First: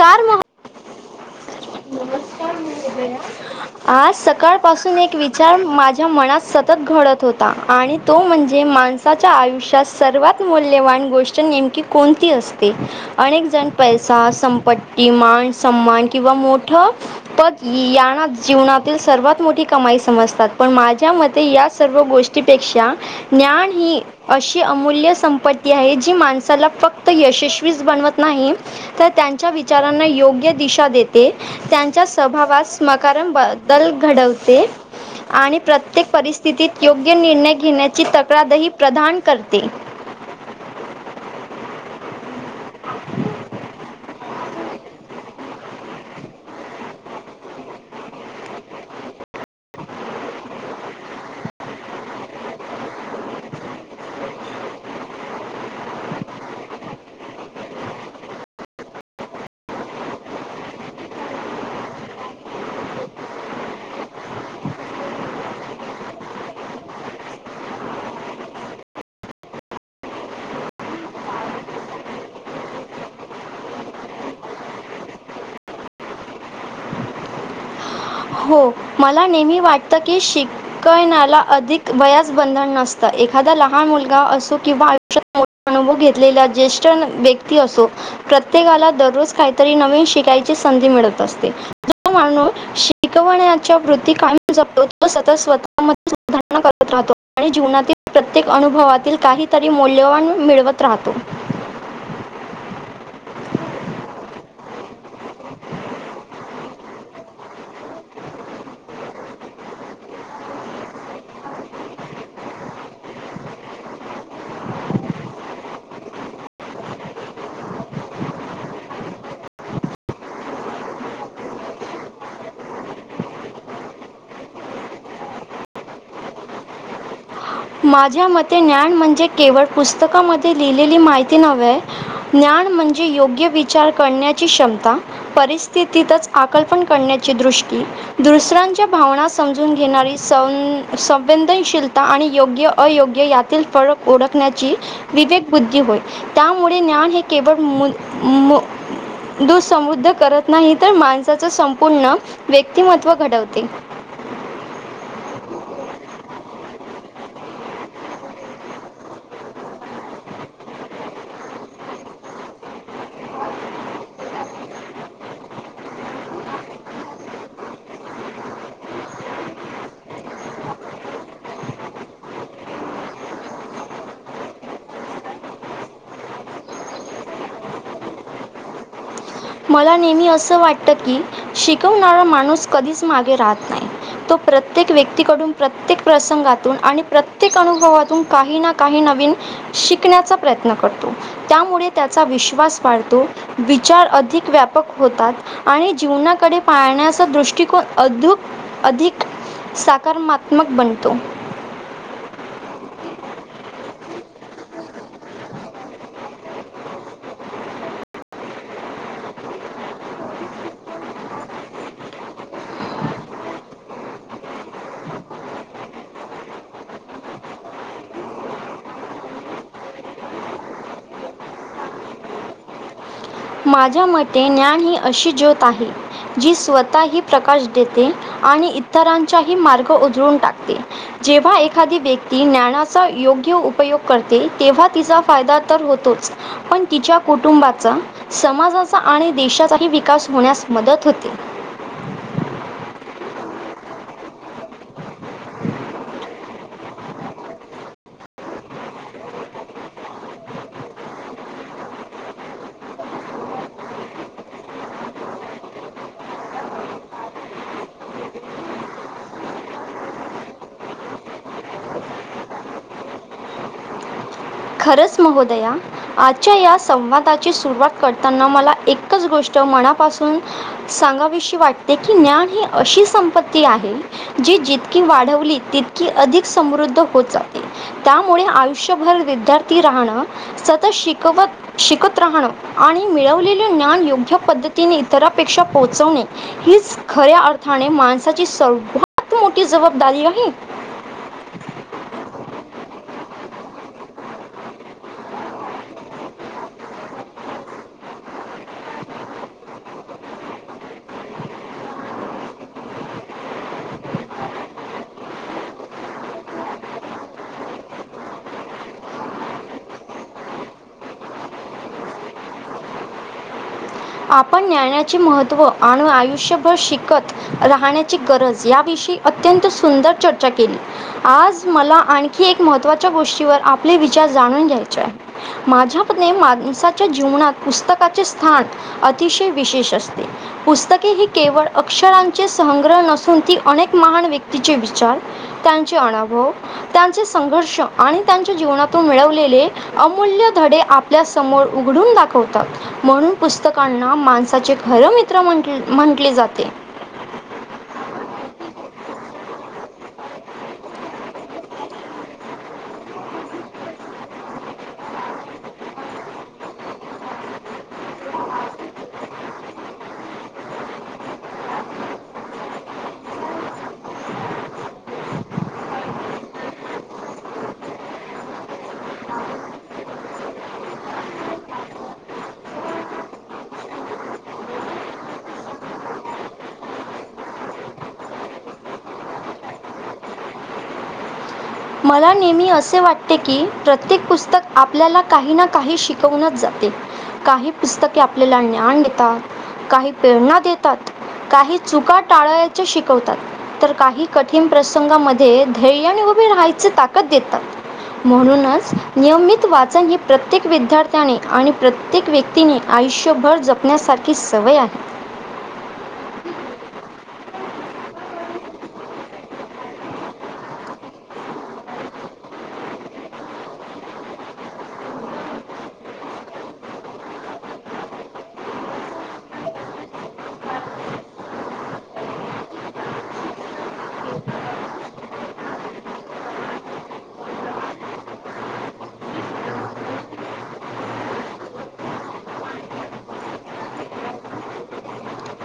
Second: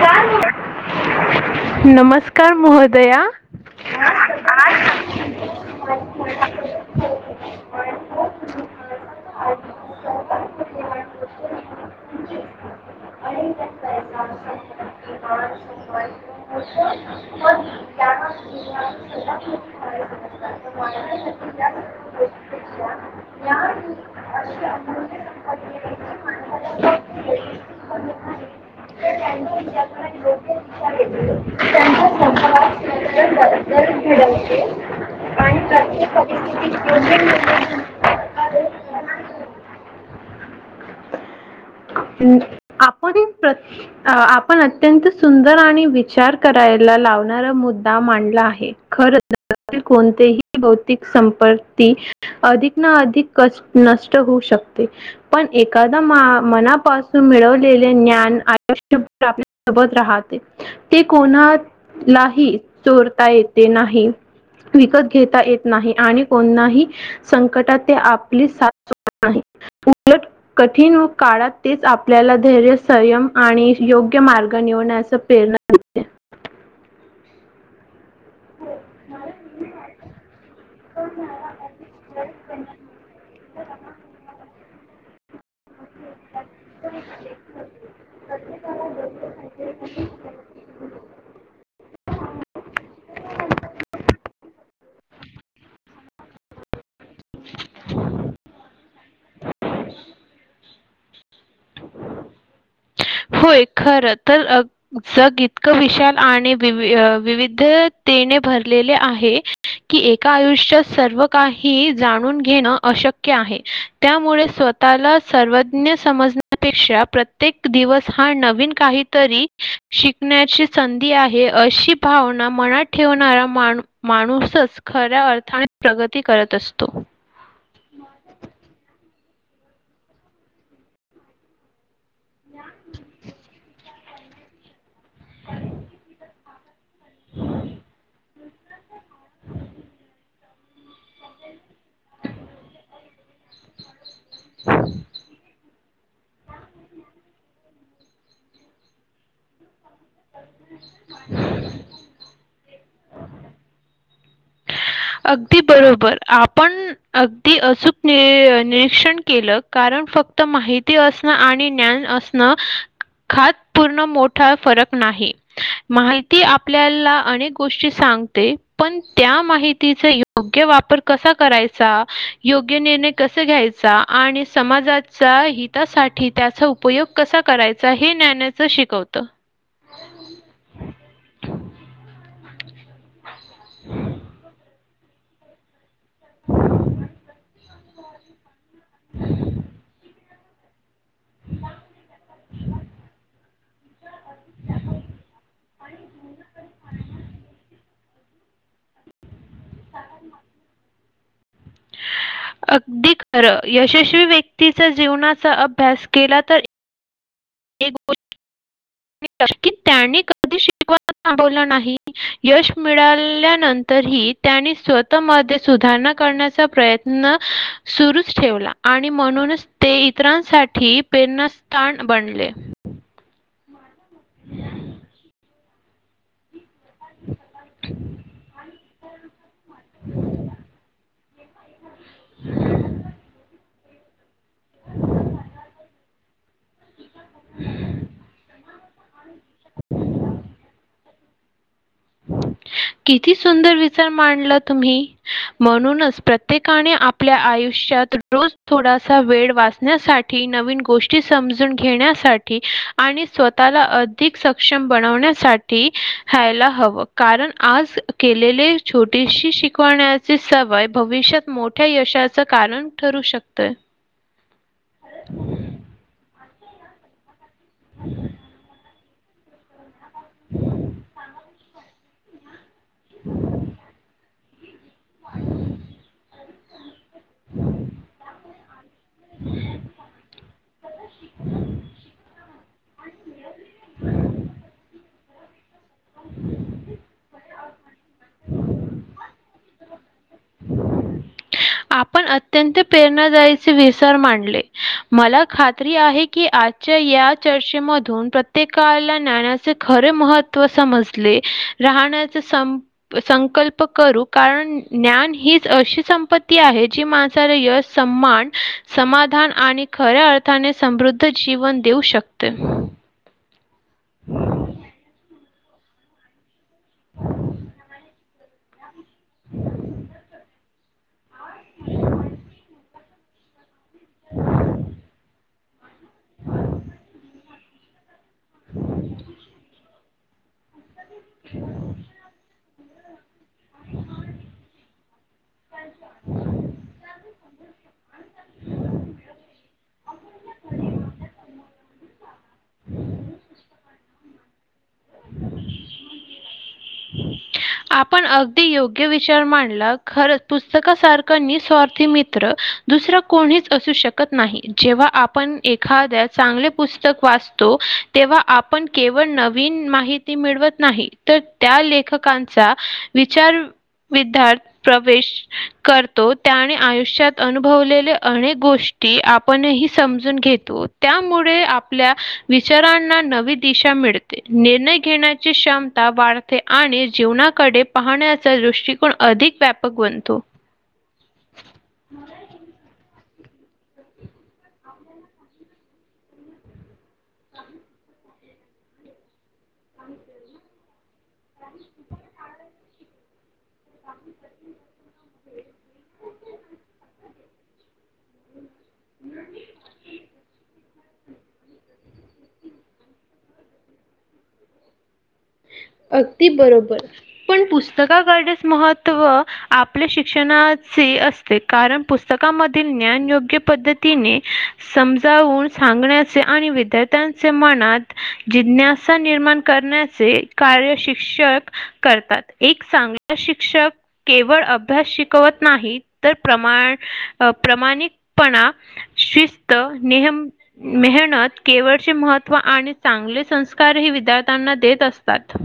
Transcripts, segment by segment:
काय म. नमस्कार महोदया आज सकाळ पाासून एक विचार माझ्या मनात सतत. घडत होता आणि तो म्हणजे माणसाच्या आयुष्यात सर्वात मूल्यवान गोष्ट नेमकी. कोणती असते अनेक जण पैसा संप. मान स्मान किंवा मोठ पद यांना जीवनातील सर्वात मोठी. कमाई समजतात पण माझ्या मते या सर्व गोष्टीपेक्षा ज्ञान ही. अशी अमूल्य संपत्ती आहे जी माणसाला फक्त यशस्वीच बनवत नाही. तर त्यांच्या विचारांना योग्य दिशा देते. त्यांच्या स्वभावात मकारम बदल घडवते. आणि प्रत्येक परिस्थितीत योग्य निर्णय घेण्याची तक्रारही प्रधान करते. आपण प्र्य. अ आपण अत्यंत सुंदर आणि विचार करायला लावणारा मुद्दा मांडला आहे. खर कोणतेही भौतिक संपत्ती. अधिक ना अधिक क नष्ट होऊ शकते पण एखादा मना. पाून मिळवलेले ज्ञान आयुष्यभर आपल्या सोबत राहते. ते कोणालाही चोरता येते नाही. विकत घेता येत नाही आणि कोणनाही. संकटात ते आपली साथ नाही उलट कठीण व काळात. तेच आपल्याला धैर्य संयम आणि योग्य मार्ग निवण्याच प्रेरणा. बबब्ब. हो मला नेहमी वाटत की शिक. कळनाला अधिक वयाच बंधन नसतं एक. एखादा लहान मुलगा असो किंवा आयुष्यात अनुभव घेतलेला ज्येष्ठ व्यक्ती असो. प्रत्येकाला दररोज काहीतरी नवीन शिकायची संधी मिळत असतेू. शिकवण्याच्या वृत्ती कायम जपतो तो सतत स्वतः म सुधारणा करत राहतो. आणि जीवनातील प्रत्येक अनुभवातील काहीतरी मौल्यवान मिळवत राहतो. होय खरं तर. जग इतकं विशाल आणि वि विविधतेने भरलेले आहे. की एका आयुष्यात सर्व काही जाणून घेणं अशक्य आहे. त्यामुळे स्वतःला सर्वज्ञ समजण्यापेक्षा प्रत्येक दिवस. हा नवीन काहीतरी शिकण्याची संधी आहे अशी भावना मना. ठेवणारा माण माणूसच खऱ्या अर्थाने प्रगती करत असतो. माझ्या मते ज्ञान म्हणजे केवळ पुस्तकामध्ये लिहिलेली माहिती नव्हे. ज्ञान म्हणजे योग्य विचार करण्याची क्षमता. परिस्थितीतच आकलपण करण्याची दृष्टी. दुसऱ्यांच्या भावना समजून घेणारी संवेदनशील. योग्य अयोग्य यातील फरक ओळखण्याची विवेक बुद्धी होय. त्यामुळे ज्ञान हे केवळ. दुःसमृद्ध करत नाही तर माणसाच संपूर्ण व्यक्तिमत्व घडवते. अगदी बरोबर आपण. अगदी अचूक निरीक्षण केलं कारण फक्त माहिती असण आणि ज्ञान अस. खात पूर्ण मोठा फरक नाही. माहिती आपल्याला अक गोष्टी सांगते पण त्या माहि तिचा योग्य वापर कसा करायचा योग्य निर्णय कसा घ्यायचा आणि समाजात. हितासाठी त्याचा उपयोग कसा करायचा हे ज्ञनाचं शिकवतं. मला नेहमी असं वाटतं की शिकवणारा माणूस कधीच मागे राहत नाही. तो प्रत्येक व्यक्तीकडून प्रत्येक प्रसंगातून आणि प्रत्येक अनुभवातून काही ना काही नवीन शिकण्याचा. प्रयत्न करतो त्यामुळे त्याचा विश्वास वाढतो विचार अधिक व्यापक होतात आणि जीवनाकडे पाळण्याचा दृष्टिकोन अधु अधिक साकारमात्मक बनतो. अगदी खर यशस्वी व्यक्तीचा जीवनाचा अभ्यास केला तर. एक. क कष्ट त्यानी कधी शिकवा थबवलं नाही यश मिळाल्यानंतरही त्यांनी स्वतः म सुधारणा करण्याचा प्रयत्न सुरुच ठेवला आणि म्हणूनच ते इतरांसाठी प्रेरणास्थान बनले माझ्या मते ज्ञान ही अशी ज्योत आहे जी स्वतः प्रकाश देते आणि इतरांचाही मार्ग उधळून टाकते जेव्हा एक एखादी व्यक्ती ज्ञानाचा योग्य उ उपयोग करते तेव्हा तिचा फायदा तर होतोच पण तिच्या कुटुंबाचा समाजाचा आणि देशाचाही विकास होण्यास मदत होते किती सुंदर विचार मांडला तुम्ही म्हणूनच प्रत प्रत्येकाने आपल्या आयुष्यात रोज थोडासा वेळ वाचण्यासाठी नवीन गोष्ट समजून घेण्यासाठी आणि स्वतःला अधिक सक्षम बनवण्यासाठी हायला ह कारण आज केलेले छोटीशी शिकवण्याचे सवय भविष्यात मोठ्या यशाचं कारण ठरू शकतय खरंच महोदया आजच्या या संवादाची सुरुवात करताना मला एक एकच गोष्ट मनापासून सांगावियी वाटते की ज्ञान ही अशी संपत्ती आहे जी जित वाढवली तितकी अधिक समृद्ध होत जाते त्यामुळे आयुष्यभर विद्यार्थी राहण सतत शिकवत शिकत राहणं आणि मिळवलेलं ज्ञान योग्य पद्धतीने तरापेक्षा पोहोचवणे हीच खऱ्या अर्थाने माणसाची सर्वात मोठ की जबाबदारी काही आपण अत्यंत प्रेरणादायीचे विसर मांडले मला खात्री आहे की आ या चर्चेमधून प्रत्येकाला ज्ञानाचे खरे महत्त्व समजले राहण्याचा सं संकल्प करू कारण ज्ञान हीच अशी संपत्ती आहे जी माणसाला यश स्मान समाधान आणि खऱ्या अर्थाने समृद्ध जीवन देऊ शकते आपण ज्ञानाचे महत्त्व आणि आयुष्यभर शिकत राहण्याची गरज याविषयी अत्यंत सुंदर चर्चा केली आज मला आणखी एक महत्त्वाच्या गोष्टीवर आप आपले विचार जाणून घ्यायचे आहे माझ्या माणसाच्या जीवनात पुस्तकाचे स्थान अतिशय विशेष असते पुस्तके ही केवळ अक्षरांचे संग्रह नसून ती अनेक महान व्यक्तीचे विचार त्यांचे अनुभव त्यांचे संघर्ष आणि त्यांच्या जीवनातून मिळवलेले अमूल्य धडे आपल्यासमोर उघडून दाखवतात म्हणून पुस्तकांना माणसाचे खरं मित्र म्हंट म्हटले जाते आपण अगदी योग्य विचार मांडला खरं पुस्तकासारखा निस्वार्थी मित्र दुसरं कोणीच असू शकत नाही जेव्हा आपण एखाद्या चांगले पुस्तक वाचतो तेव्हा आपण केवळ नवीन माहिती मिळवत नाही तर त्या लेखकां चा विचार विद्याथ प्रवेश करतो त्याने आयुष्यात अनुभवलेले अनेक गोष्टी आपण ह समजून घेतो त्यामुळे आपल्या विचारांना नवी दिशा मिळते निर्णय घेण्याची क्षमता वाढते आणि जीवनाकडे पाहण्याचा दृष्टिकोन अधिक व्यापक बनतो मला नेहमी असे वाटते की प्रत्येक पुस्तक आपल्याला काही ना काही शिकवूनच जाते काही पुस्तके आपल्याला ज्ञान देतात काही प्रेरणा देतात काही चुका टाळायचे शिकवतात तर काही कठीण प्रसंगामध्ये धैर्य आणि उभे राहायचे म्हण निम वाच प्रत्येक विदर्थ त्याने आणि प्रत्येक व्यक्तीने आयुष्यभर जपण्यासारखी सवय आहे अगदी बरोबर पण पुस्तक करण्यास महत्त्व आपल्या शिक्षणाचे असते कारण पुस्तकामधील ज्ञान योग्य पद्धतीने समजावून सांगण्याचे आणि विद्यार्थ्यांचे मनात जिज्ञासा निर्माण करण्या कार्य शिक्षक करतात एक चांगला शिक्षक केवळ अभ्यास शिकवत नाही तर प्रमाण प्रमाणिकपणा शिस्त नेहम मेहनत केवळचे महत्व आणि चांगले संस्कार ही विद्यार्थ्यांना देत असतात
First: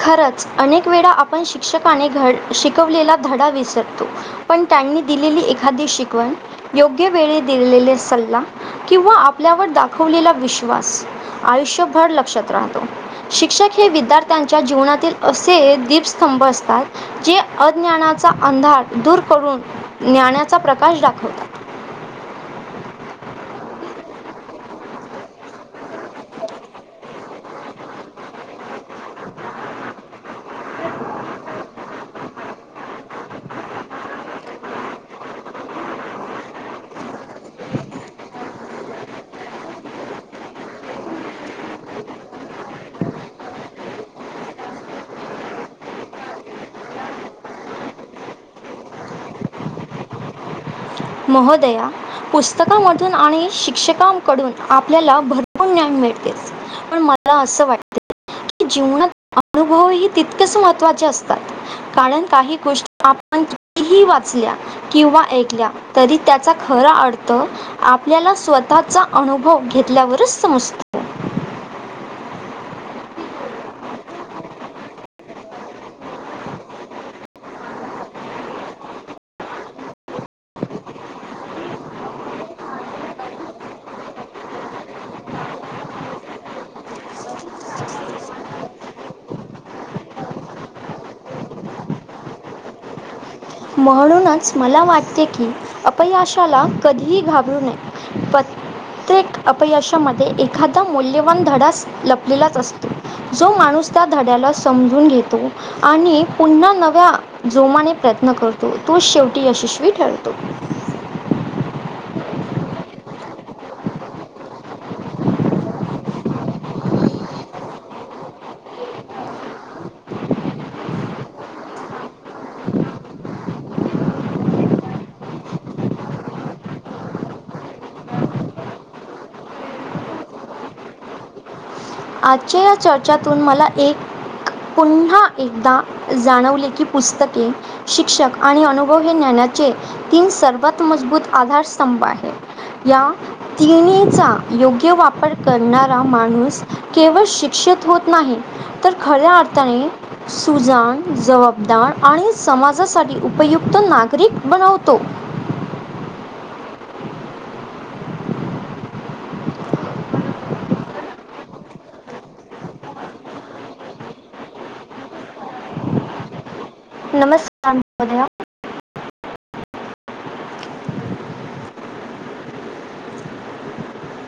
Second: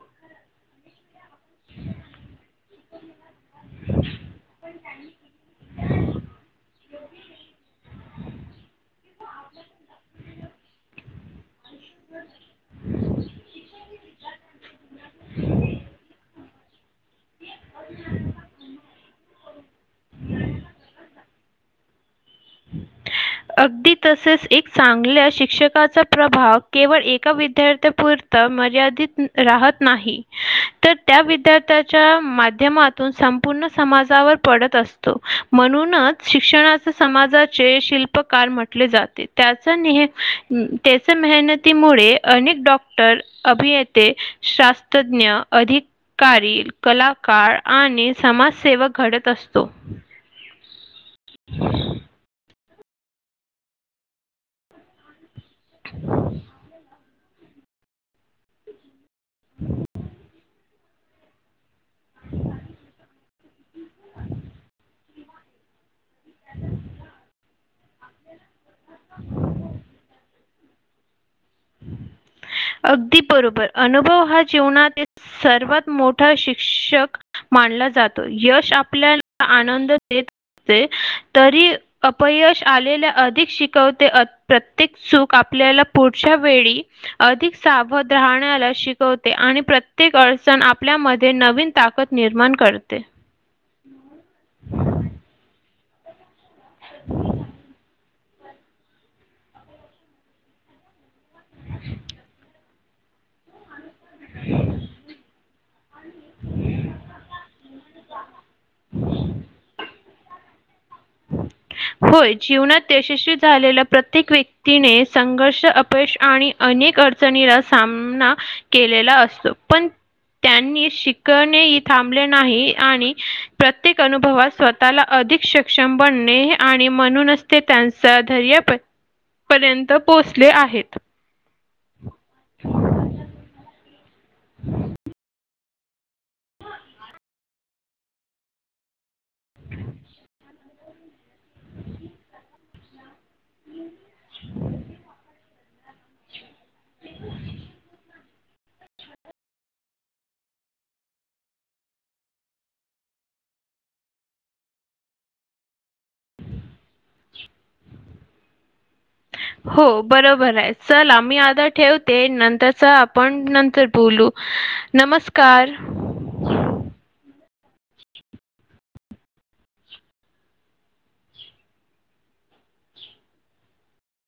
खरंच अनेक वेळा आपण शिक्षकाने घड शिकवलेला धडा विसरतो पण त्यांनी दिलेली एखादी शिकवण योग्य वेळे दिलेले सल्ला किंवा आपल्यावर दाखवलेला विश्वास आयुष्यभर लक्षात राहतो शिक्षक हे विद्यार्थ्यांच्या जीवनातील असे दीपस्तंभ असतात जे अज्ञानाचा अंधार दूर करून ज्ञानाचा प्रकाश दाखवतात अगदी तसेच एक चांगल्या शिक्षकाचा प्रभाव केवळ एका विद्यार्थ्यापूर ता मर्यादित राहत नाही तर त्या विद्यार्थ्याच्या माध्यमात संपूर्ण समाजावर पडत असतो म्हणूनच शिक्षणाचे समाजाचे शिल्प उपकार म्हटले जाते त्याचा नेह त्याच्या मेहनतीमुळे अनेक डॉक्टर अभियेते शास्त्रज्ञ अधिक कारी कलाकार आणि समाजसेवक घडत असतो महोदया पुस्तकमधून आणि शिक्षकांकडून आपल्याला भर ज्ञान मिळतेच पण मला असं वाट जीवनात अनुभवही तितकेच महत्त्वाचे असतात कारण काही गोष्टी आपणही कितीही वाचल्या किंवा ऐकल्या तरी त्याचा खरा अर्थ आपल्याला स्वतःचा अनुभव घेतल्यावरच समजतो अगदी बरोबर अनुभव हा जीवनात सर्वात मोठा शिक्षक मानला जातो यश आपल्याला आनंद देत असते तरी अपयश आलेल्या अधिक शिकवते प्रत्येक सुख आपल्याला पुढच्या वेळी अधिक सावध राहण्याला शिकवते आणि प्रत्येक अडचण आपल्यामध्ये नवीन ताकद निर्माण करते म्हणूनच मला वाटते की अपयाशाला कधीही घाबरू नये पत्रेक अपयाशामध्ये एक एखादा मौल्यवान धडास लपलेलाच असतो जो माणूस त्या धड्याला समजून घेतो आणि पुन्हा नव्या जोमाने प्रयत्न करतो तो शेवटी यशस्वी ठरतो होय जीवनात यशस्वी झालेल्या प्रत्येक व्यक्तीने संघर्ष अपयश आणि अनेक अडचणीला सामना केलेला असतो पण त्यांनी शिकणेही थांबले नाही आणि प्रत्येक अनुभवात स्वतः ला अधिक सक्षम बनणे आणि म्हणूनच ते त्यांचा धर्या पर्यंत पोहचले आहेत आजच्या या चर्चतून मला एक पुन्हा एकदा जाणवले की पुस्तके शिक्षक आणि अनु हे ज्ञानाचे तीन सर्वात मजबूत आधारस्तंभ आहे या तिन्हीचा योग्य वापर करणारा माणूस केवळ शिक्षित होत नाही तर खऱ्या अर्थाने सुजाण जबाबदार आणि समाजासाठी उपयुक्त नागरिक बनवतो हो बरोबर आहे चल आम्ही आता ठेवते नंतरचा आपण नंतर बोलू नमस्कार नमस्कार. महोदया.